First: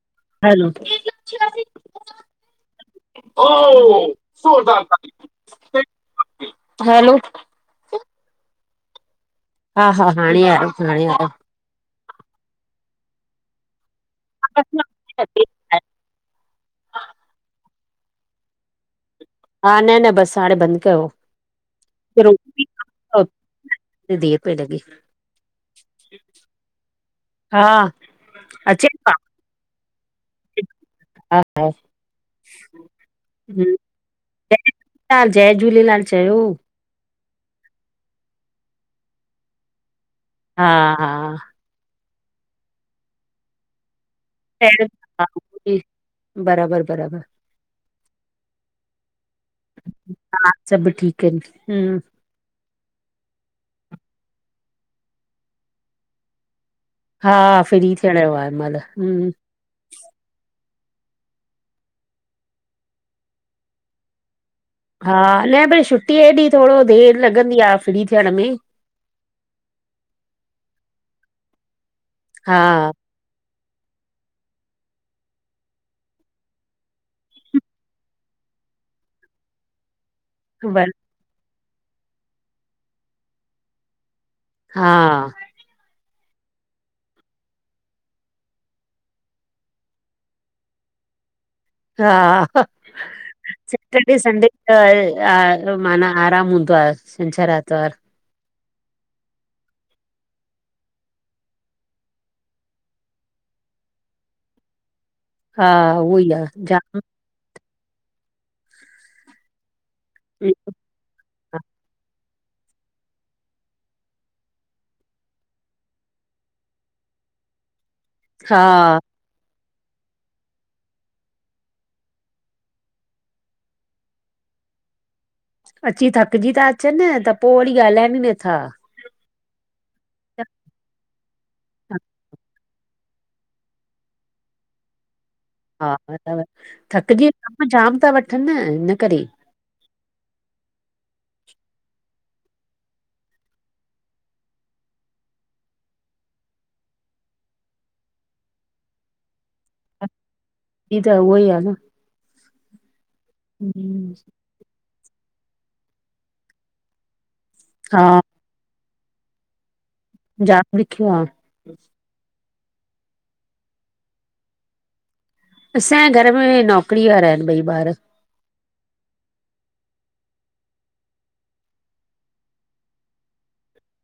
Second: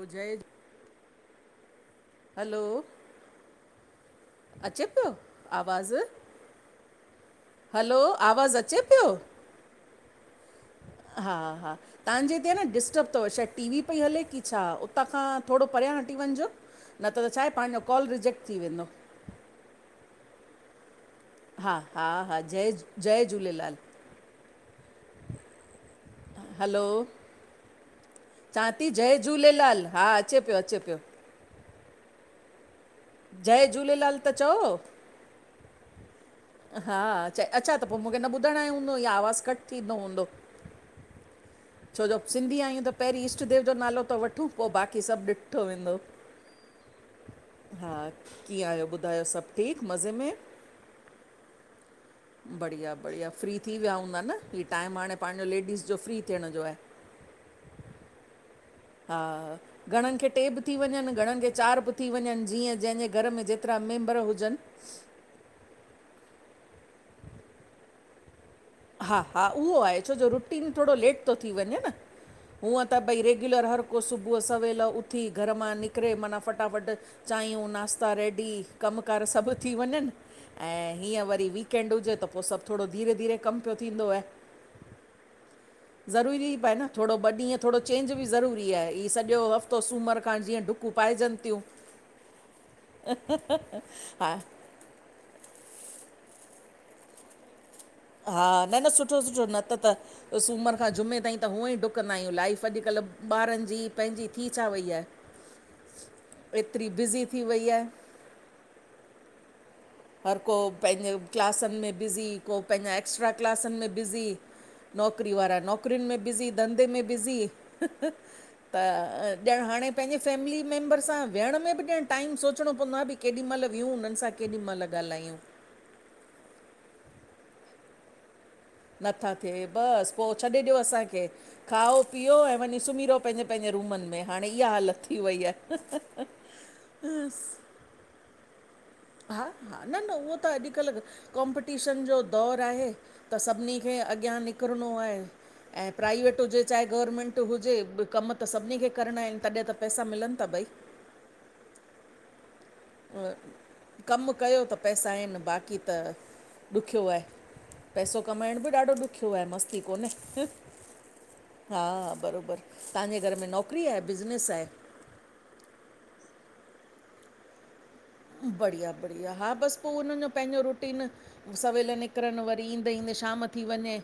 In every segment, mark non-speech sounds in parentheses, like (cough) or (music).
जय hello - (unintelligible) हलो। अचे प्यो आवाज़? हलो हलो, आवाज़ु अचे प्यो? हा- हा, हाणे आयी। हा हा, तव्हांजे हिते आहे न डिस्टब तव, शायदि टीवी वी पई हले की छा? उतां खां थोरो परियां हटी वञिजो, न त-त छाहे पंहिंजो कॉल रिजेक्ट थी वेंदो। हा न- न बसि हाणे बंदि कयो। हा -हा -हा, रोटी जय -जय झूलेलाल। देरि पई लॻे हलो हा चांती अचे हा जय झूलेलाल, हा। अचे पियो, अचे पियो। हा-हा जय झूलेलाल त चओ। लाल, जय झूलेलाल चयो। हा अच्छा त पो मूंखे न ॿुधण आयो हूंदो, या आवाज़ु कटि थींदो हूंदो। हा- हा। छोजो सिंधी आहियूं त, पहिरीं इष्टदेव जो नालो तो वठूं। पोइ बाक़ी सभु ॾिठो वेंदो। बराबरि बराबरि हा कीअं आहियो ॿुधायो सभु ठीकु मज़े में? सभु ठीक आहिनि हम। बढ़िया बढ़िया, फ्री थी विया हूंदा न? ही टाइम हाणे पंहिंजो लेडीस जो फ्री थियण जो आहे। हा, फ्री थियण जो आहे हिन महिल। हा हा। घणनि खे टे बि थी वञनि, घणनि खे चारि बि थी वञनि, जीअं जंहिंजे घर में जेतिरा मेंबर हुजनि। हा, न भई छुटीअ ॾींहुं थोरो देरि लॻंदी आहे फ्री थियण में‌। हा- हा, उहो आहे‌ छो जो रुटीन थोरो लेट तो थी वञे न? हा हुअं त भई रेगुलर हर को सुबुह सवेल उथी, घर मां निकिरे माना फटाफट चांहियूं, नाश्ता रेडी कमकार सभु थी वञनि। बर ऐं हीअं वरी वीकेंड हुजे, त पोइ सभु थोरो धीरे- धीरे कमु पियो थींदो आहे। हा। ज़रूरी पए न, थोरो ॿ ॾींहं थोरो चेंज बि ज़रूरी आहे। ह सॼो हफ़्तो सूमरु खांणु जीअं डुकु कूपाय जंतियू। हा, सैटरडे हा संडे त माना आराम हूंदो आहे, छंछरु आरितवारु। हा, न -न सुठो-सुठो न त त त सूमर खां जुमे ताईं त हुअं ई ॾुकंदा आहियूं। लाइफ अॼुकल्ह ॿारनि जी, पंहिंजी थी छा वई आहे? हा, उहो ई आ एतिरी जाम बिज़ी थी वई आहे। हर को पंहिंजे क्लासनि में बिज़ी, को पंहिंजा एक्स्ट्रा क्लासनि में बिज़ी नौकिरी वारा नौकरियुनि में बिज़ी, धंधे में बिज़ी हह हा त ॼण हाणे पंहिंजे फैमिली मेंबर सां वियंण में बि जंञणु टाइम सोचणो पवंदो आहे, बि केॾी मइल वियहूं हुननि सां केॾी मइल ॻाल्हायूं। अची थकिजी था अचन, त पो वरी ॻाल्हाइनि ई नथा। नथा थिए, बस पो छॾे ॾियो असांखे‌। खाओ पीओ, ऐं वंञी सुम्ही रहो पंहिंजे- पंहिंजे रूमन में, हाणे इहा हालत थी वई आ। हा अथव, थकिजी दाम जाम था वठन न, हिन करे! हा -हा, न -न उहो त अॼुकल्ह कॉम्पिटीशन जो दौर आहे त सभिनी खे अॻियां निकिरणो आहे। ऐं प्राइवेट हुजे, चाहे गवरमेंट हुजे कमु त सभिनी खे करणा आहिन, तॾिं त पैसा मिलन था भई। इ त उहो ही आ न। हम्म, कमु कयो त पैसा आहिन, बाक़ी त ॾुख्यो आहे। हा पैसो कमाइण बि ॾाढो ॾुखियो आहे, मस्ती कोन्हे। जाम ॾुख्यो आ। हा- हा, बरोबर, तहांजे घर में नौकिरी आ, बिज़नेस आहे? असांजे घर में नौकिरी वारा आहिन ॿई ॿार। बढ़िया- बढ़िया, हा बस पो हुन्हनि जो पंहिंजो रूटीन। सवेल निकिरनि, वरी ईंदे- ईंदे शाम थी वंञे।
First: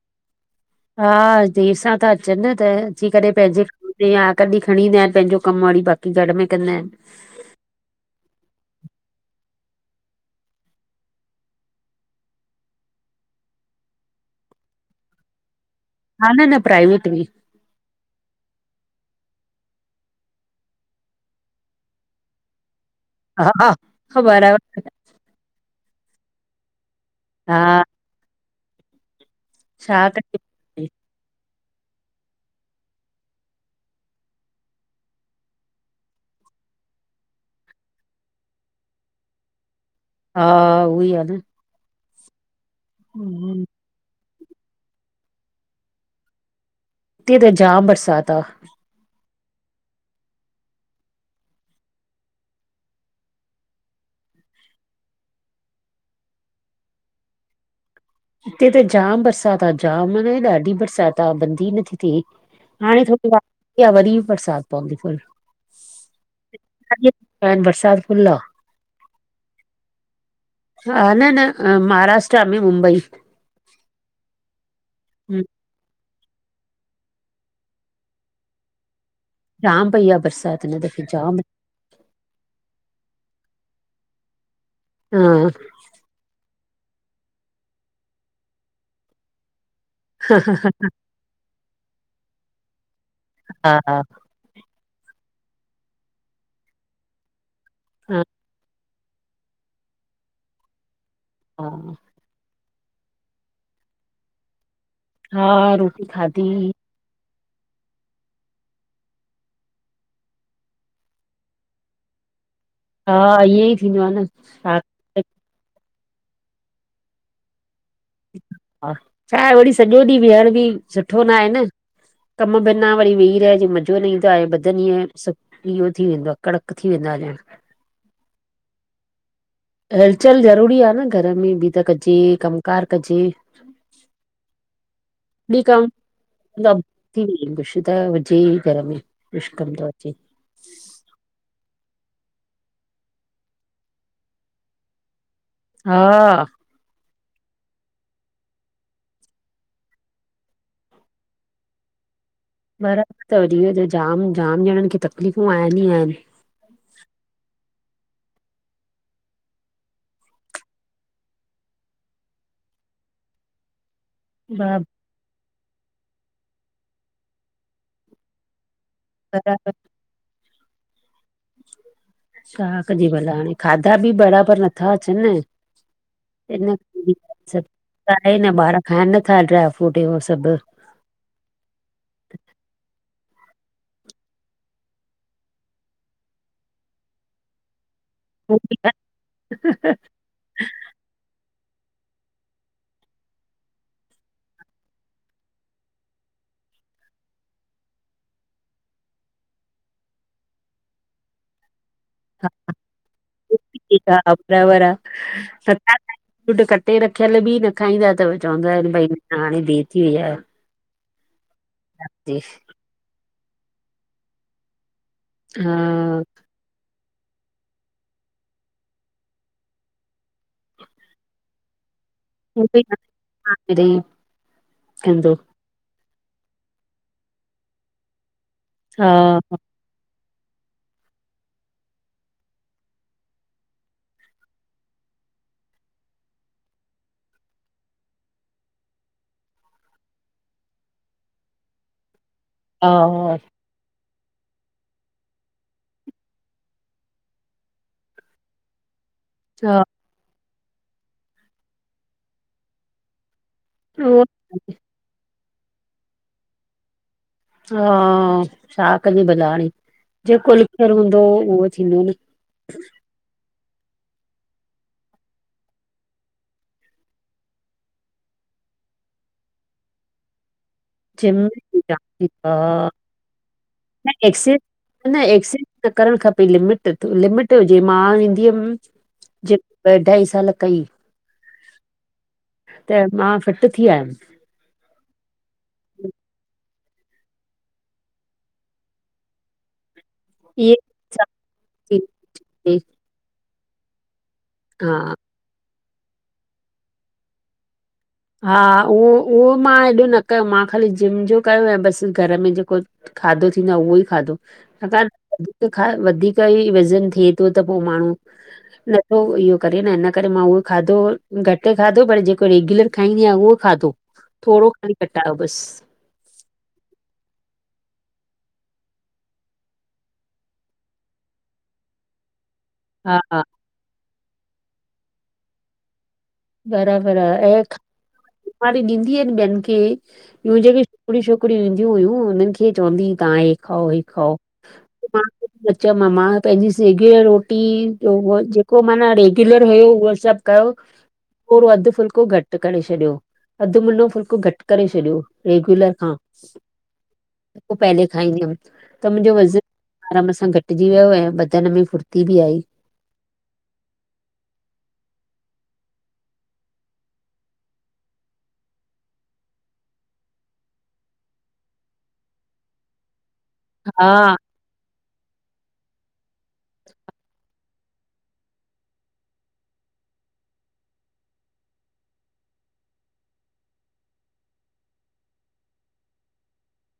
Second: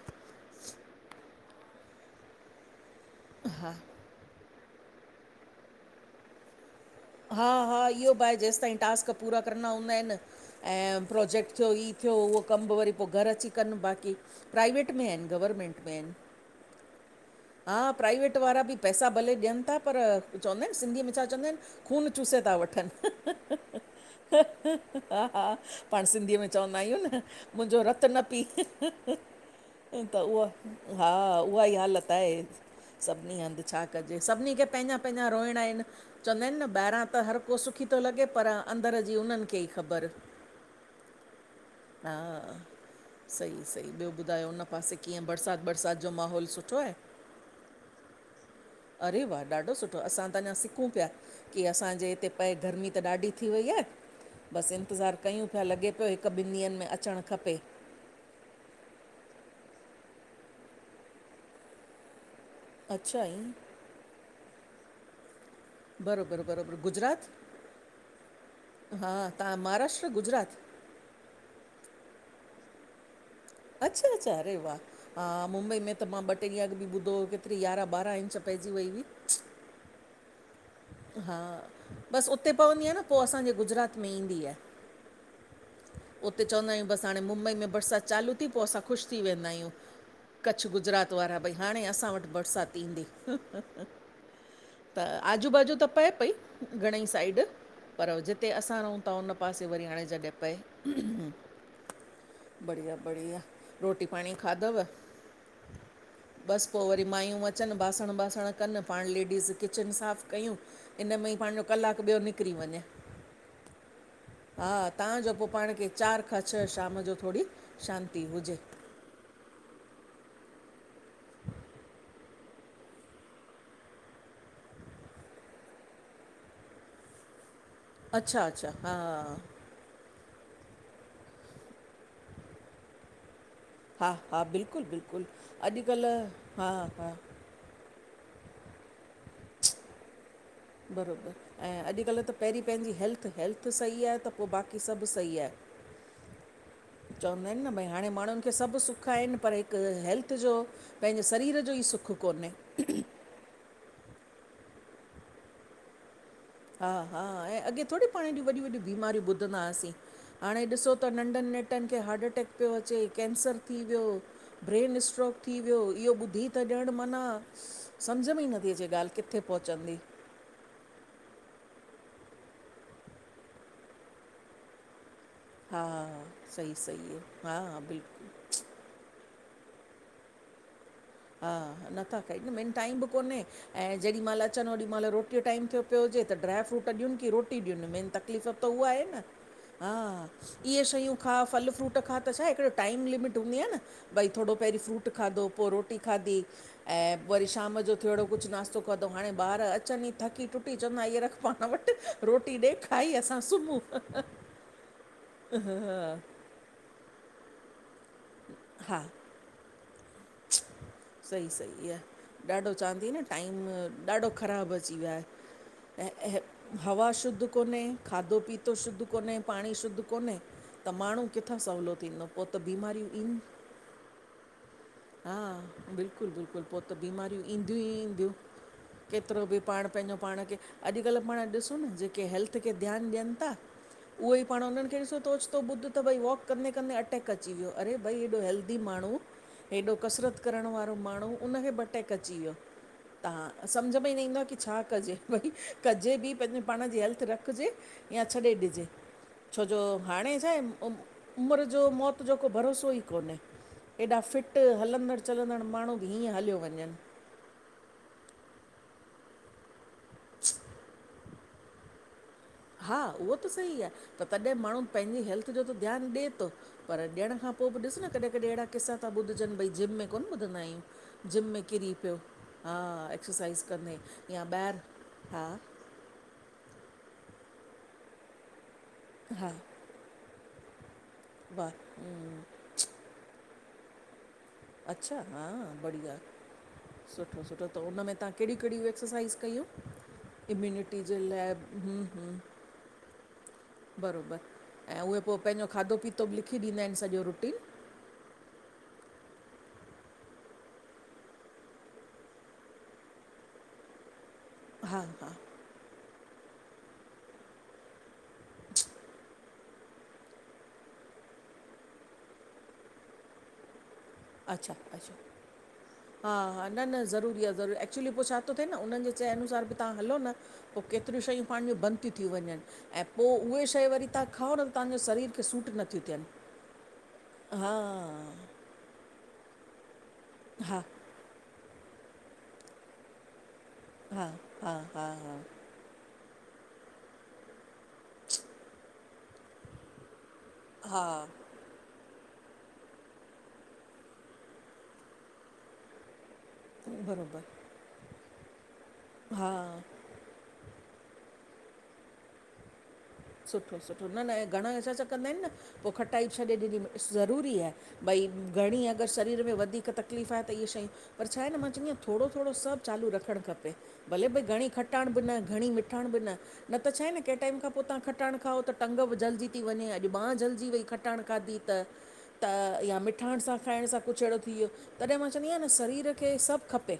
हा देर सां ता अचन, त अची करे पंहिंजे या कॾिं खणी ईंदा आहिन पंहिंजो कम, वरी बाक़ी घर में कंदा आहिन। हा- हा, इहो बि आहे, जेसिताईं टास्क पूरा करणा हूंदा आहिन ऐं प्रोजेक्ट थियो, ई थियो उहो कमु बि वरी पो घरु अची कन बाक़ी। प्राइवेट में आहिन, गवर्नमेंट? हा न- न प्राइवेट में। हा प्राइवेट वारा बि पैसा भले ॾियनि था, पर चवंदा आहिन सिंधीअ में छा चवंदा आहिन खून चुसे था वठनि। हा बराबरि हा -हा, पाण सिंधीअ में चवंदा आहियूं न, मुंजो हा रत्तु न पीउ। छा त उहा, कजे हा उहा ई हालत आहे। सभिनी हंध, छा कजे? सभिनी खे पंहिंजा पंहिंजा रोइणा आहिन, चवंदा आहिन न! ॿाहिरां त हर को सुखी थो लॻे, पर अंदरि जी उन्हनि खे ई ख़बर। हा, उ ई आ न। हा, सई हम्म, -सई ॿियो? ॿुधायो हुन पासे कीअं, बरसात -बरसात जो माहौल सुठो आहे? हित्ते त जाम बरसात आ। अरे वाह, ॾाढो सुठो। असां त अंञा सिक्कुं प्या। कि असांजे हिते पए गर्मी त ॾाढी थी वई आहे। बस इंतज़ारु कयूं पिया, लॻे पियो हिकु ॿिनि ॾींहंनि में अचणु खपे। हिते त जाम बरसात आ जाम, मन ॾाढी बरसात आ, बंद ई नथी थिए। हाणे अच्छा थोङी ईअं वाधारी, वरी बरसात पवंदी फुल। बरोबरु बरोबरु गुजरात बरसात फुल्ल आ। हा तहां महाराष्ट्र, गुजरात? हा न -न, महाराष्ट्र में मुंबई। अच्छा- अच्छा, अरे वाह। हा हम्म, मुंबई में त मां ॿ टे ॾींहं अॻु बि ॿुधो हो, केतिरी यारहं ॿारहं इंच पइजी वई हुई। जाम पइ आ बरसात। हिन दफ़े जाम हा, बसि उते पवंदी आहे न पो असांजे गुजरात में ईंदी आहे। हा। उते चवंदा आहियूं, बसि हाणे मुंबई में बरसाति चालू थी, पो असां ख़ुशि थी वेंदा आहियूं। कच्छ, गुजरात वारा ‌भई हाणे असां वटि बरसाति ईंदी। हा हा त आजू बाजू त पए पई घणंई साइड, पर हो हा जि ते असां रहूं ता, उन पासे वरी हाणें जॾहिं पए। हा। बढ़िया- बढ़िया, रोटी पांणि खाधव? हा, रोटी खादी। बसि पोइ वरी मायूं अचनि, बासंण- ॿासंण कनि, पांण लेडीस किचिन साफ़ कयूं इन में ई पाजो कलाकु ॿियो निकिरी वंञें हा, ईहेंई थींदो आ न छा क तहां जो पो पांण खे चारि खां छह शाम जो थोड़ी शांती हुजे। छाहे वरी सॼो ॾींहुं वीहण बि सुठो नाहे न। कम बिना वरी वेही रहजे मज़ो न ईंदो आहे बदन ईींंय सु इह्यो थी वेंदो आ, कड़क थी वेंदो आ ॼणु। अच्छा- अच्छा, हा। हलचल ज़रूरी आ न, घर में बि त कजे कमु कारु कजे। हा- हा, बिल्कुलु -बिल्कुलु, अॼुकल्ह हा-हा। कुछु त हुजे ई घर में, कुछु कम त हुजे। बराबरि, ऐं अॼुकल्ह त पहिरीं पंहिंजी हेल्थ, हेल्थ सही आहे त, पो बाक़ी सभु सही आहे। हा। चवंदा हिनि न, भई हाणे माण्हुनि खे सभु सुख आहिनि‌, पर हिकु हेल्थ जो पंहिंजे सरीर जो ई सुखु कोन्हे। बराबिर तव, ॾीहों -ॾीहं जाम जाम ॼणनि खे तकलीफ़ूं आहिन ई आहिनि। हा -हा, ऐं अॻे थोड़ी पांण एॾियूं वॾियूं -वॾियूं बीमारियूं ॿुधंदा हासीं। हाणें ॾिसो त नंढनि नेटनि खे हार्टअटैक पियो अचे, कैंसर थी वियो ब्रेन स्ट्रोक थी वियो, इह्यो ॿुधी त ॼणु माना सम्झ में ई नथी अचे ॻाल्हि। कित्थे बराबरि पहुचंदी? छा कजे भला हाणें, खाधा बि बराबरि नत्था अचनि न हा इन करे सही-सही आ, हा सभु बिल्कुलु। आहे न ॿार खाइनि नत्था ड्राय- फ्रूट हे हो सभु। हा नथा खाइन न, मेन टाइम बि कोन्हे। ऐं जेॾीमहिल अचनि ओॾी महिल रोटी जो टाइम थियो पियो हुजे, त ड्र फ्रूट ॾियुनि, की रोटी ॾियुनि मेन त तकलीफ़ त उहा हे न, हा। इह्ये शयूं खा, फल फ्रूट खा, त छाहे हिकिड़ो टाइम लिमिट हुंदी आ न? भई थोड़ो पहिरीं फ्रूट खाधो, पो रोटी खाधी। ऐं वरी शाम जो थियो अहिड़ो कुछु नास्तो खादंउं, हाणे ॿार अचनि ई थकी टुटी, चवंदा इह्ये रखु। पांण वटि रोटी ॾे खाई असां सुम्हूं। हा बराबरि आ, सलाद अंएं फ्रुट कटे रखियल बि न खाईंदा तव चवंदा हिनि हा भई न हाणे देर थी वई आ। सही- सही आहे, ॾाढो चवांती न टाइम ॾाढो ख़राबु अची वियो आहे। हा ऐं हवा शुद्ध कोन्हे, खाधो पीतो शुद्ध कोन्हे, पांणी शुद्ध कोन्हे त माण्हूं किथां सहुलो थींदो? पोइ त बीमारियूं ईनि (unintelligible) कंदो हा, बिल्कुलु -बिल्कुलु पो त बीमारियूं ईंदियूं ई ईंदियूं। हा केतिरो बि पाण पंहिंजो पाण खे, अॼुकल्ह पाण ॾिसूं न जेके हेल्थ खे ध्यानु ॾियनि ता उहो ई पाण उन्हनि खे ॾिसो, त ओचतो ॿुध त भई वॉक कंदे -कंदे अटैक अची वियो। अरे भई हेॾो हेल्दी माण्हू? हेॾो कसरत करणु वारो माण्हू, उनखे बि अटैक अची वियो। हा-हा। तव्हां सम्झ में ई न ईंदो आ की छा कजे? भई कजे बि पंहिंजे पाण जी हेल्थ रखिजे। यां छॾे ॾिजे? छोजो हा हाणे छा आहे, उ उमिरि जो, मौत जो को भरोसो ई कोन्हे? एॾा उहो फिट हलंदड़ चलंदड़ माण्हू बि हीअं हलियो वञनि। हा, छा कजे बला हाणे? जेको लिखयल हूंदो, उहो थींदो न? हा, उहो त सही आ त तॾहिं माण्हू पंहिंजी हेल्थ जो त ध्यानु ॾे तो, पर ॾियण खां पो बि ॾिस न कॾहिं -कॾहिं अहिड़ा किस्सा ता ॿुधजनि, भई जिम में कोन्ह ॿुधंदा आहियूं? जिम में किरी पियो? हा- एक्सरसाइज़ कंदे न या एक्सेस ॿाहिरि, न हा- एक्सेस न करणु खपे। लिमिट- लिमिट हुजे, मां वेंदी हुयमि जे ॿ अढाई साल कई, बा (unintelligible) त मां फिट थी आयमि। अच्छा? हां बढ़िया। सुठो- सुठो, त हुनमें तां कहिड़ि कहिड़ि एक्सरसाइज़ कयूं? इहे इम्यूनिटी टी जे हिसाब लाय, ह -ह, थी बरोबर, ऐं हा उए पो पंहिंजो खाधो पीतो बि लिखी ॾींदा आहिनि सॼो रुटीन? हा उहो-उहो मां एॾो न कयो, मां ख़ाली जिम जो कयो, ऐं बसि घर में जेको खाधो थींदो आ, उहो ई खाधो। हा छाकाणि हा वधीक खा वधीक ई वज़न थे तो, त पो माण्हू नथो इहो करे न, ईन करे मां उहो खाधो, घटि खाधो पर जेको रेगुलर ठाईंदीआं, उहो खाधो। अच्छा- अच्छा। त बसि, हा -हा, न- न ज़रूरी आ ज़रूरी एक्चुली पो छा तो थे न, उन्हनि जे चए अनुसार बि तां हलो न पो केतिरियूं शयूं पाण जी, बंदि ती थियूं वञनि। ऐं हा पो हा उहे शइ वरी तां खाओ न, तव्हांजो शरीर खे सूट नथियूं थियनि। बराबरि आ, ऐग हा मां वरी ॾींदीयम ॿियनि खे, ॿयूं हा जेके हिकड़ी छोकिरियूं ईंदियूं हुयूं, उन्हनि खे चवंदी ही, तां ऐग खाओ ऐग हा खाओ, हा हा हा न चयोमा मां पंहिंजी सेकयल रोटी जो उह जेको माना किलर हुयो, उहो सभु कयो। हा। थोड़ो अधु फुल्को, घटि करे छॾियो। अधु मुनो फुल्को घटि करे छॾियो, रेगुलर खां। बरोबर। पो पहले खाईंदी हुमि, त मुंहिंजो हा वज़न आराम सां घटि घटिजी वियो, ऐं बदन में फुर्ती बि आई‌। सुठो- सुठो, न -न घणा असां छा कंदा आहिनि न, पो खटाइ छॾे ॾीनी, ज़रूरी आहे। भई घणी अगरि शरीर में वधीक तकलीफ़ आहे, त इहे शयूं पर छा आहे न, मां चङीआयां, थोड़ो -थोड़ो सभु चालू रखणु खपे। खपे हा भले भई घणी खटाण बि न, घणी मिठाण बि न, नत छाए न कैं टाइम खां पो त खटाण खाओ त टंग बि जलिजी थी वञे, अॼु बांह जलिजी वई खटाण खाधी त। त या मिठाण सां खाइण सां कुझु अहिड़ो थी वियो। तॾे मां चवंदी आहियां न सरीर खे सभु खपे।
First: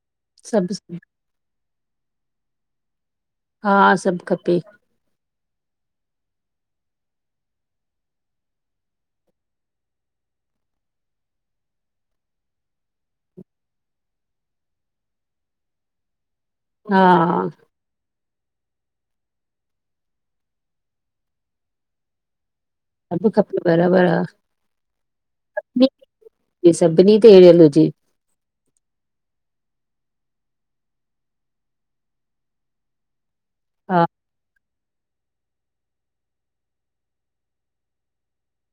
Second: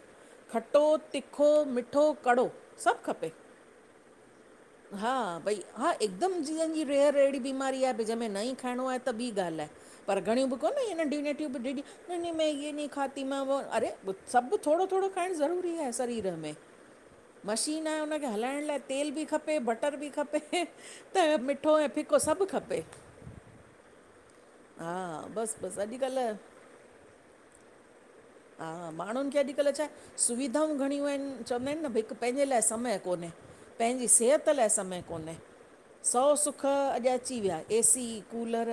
सभु खटो, सभु तिखो, मिठो, कड़ो सभु खपे। हा, सभु खपे। हा, भई। हा एकदमि जीअनि जी रेअर अहिड़ी बीमारी आ, जहिंमें न ई खाइणो आहे त ॿी ॻाल्हि आहे। पर घणियूं बि कोनहे, इहे नंढूं नढियूं बिॾूं बि नंई नंई में ये नंई खाती में वो अरे ॿु सभु थोडो-थोडो खाइणु ज़रूरी आ सरीर में। हा मशीन आ हुनखे हलाइण लाइ तेल बि खपे, बटर बि खपे। त मिठो ऐं फिको सभु खपे। सभु खपे बराबरि आ, हा बसि बसि अॼुकल्ह सभिनी सभिनि ते हिरयल हुजे। हा माण्हुनि खे अॼुकल्ह छाए सुविधाऊं घणियूं आहिनि, चवंदा आहिनि न भई हिकु पंहिंजे लाइ समय कोन्हे। हा पंहिंजी सेहत लाइ समय कोन्हे। सौ सुख अॼु अची विया एसी, कूलर,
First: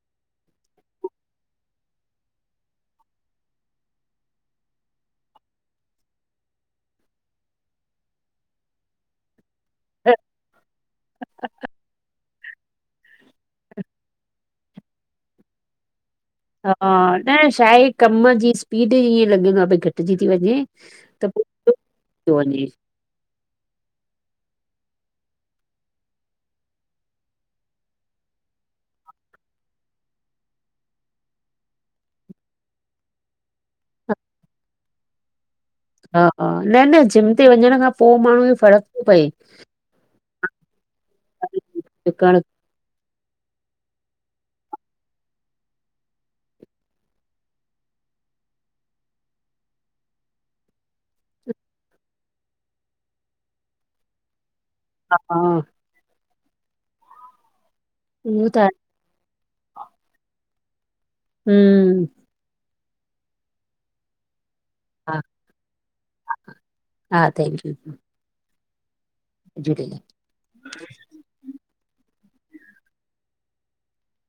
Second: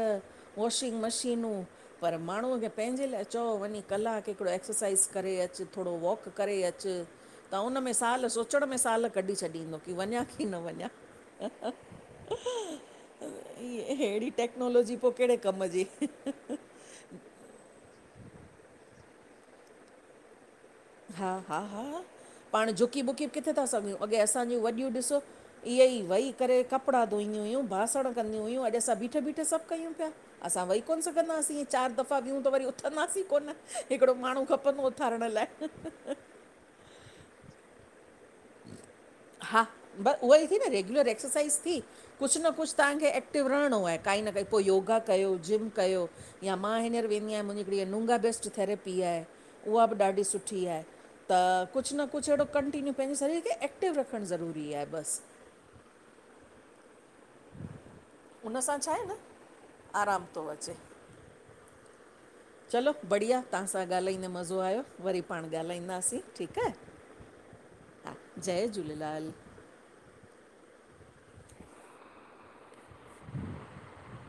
वॉशिंग मशीनूं पर माण्हूअ खे पंहिंजे लाइ चओ वञी कलाकु हिकिड़ो एक्सरसाइज़ करे अचु, थोरो वॉक करे अचु त उन में सालु सोचण में सालु कढी छॾींदो की, वञा की न वञा? ई हेड़ी टेक्नोलॉजी पो कहिड़े कमु जी हा, न छाहे कमु जी स्पीड ईअं लॻंदो आहे भई घटिजी थी वञे। त हा पोइ हा हा थो वञे पाण झुकी बुकी किथे ता सघूं, अॻे असांजी वॾियूं ॾिसो। इहे ई वई करे कपड़ा धोईंदी हुयूं, बासण कंदी हुयूं, अॼु असां बीठे बीठे सभु कयूं पिया। असां वेही कोन सघंदासीं चार दफ़ा वहूं त वरी उथंदासीं कोन हिकिड़ो माण्हू खपंदो उथारण लाइ। ह ह हा हा न न जिम ते वञण खां पो माण्हू हा, ब उहो ई थी न रेग्युलर एक्सरसाइज़ थी कुझु डुकण न कुझु तव्हांखे ए क्टिव रहिणो आहे काई न काई पो योगा कयो जिम कयो। या मां हींनर वेंदी आहियां मुंहिंजी नुंगा बेस्ट थैरेपी आहे उहा बि ॾाढी सुठी आहे। त कुछ न कुछ अहिड़ो कंटीन्यू पंहिंजे शरीर खे एक्टिव रखणु ज़रूरी आहे। ह बसि हा उहो त हुन सां छा आहे न, आरामु तो अचे। हम्म चलो बढ़िया तव्हांसां ॻाल्हाईंदे मज़ो आहियो वरी हा, पाण ॻाल्हाईंदासीं ठीकु आहे। हा थैंक्यू। हा जय झूलेलाल जूरूेलाल (inaudible)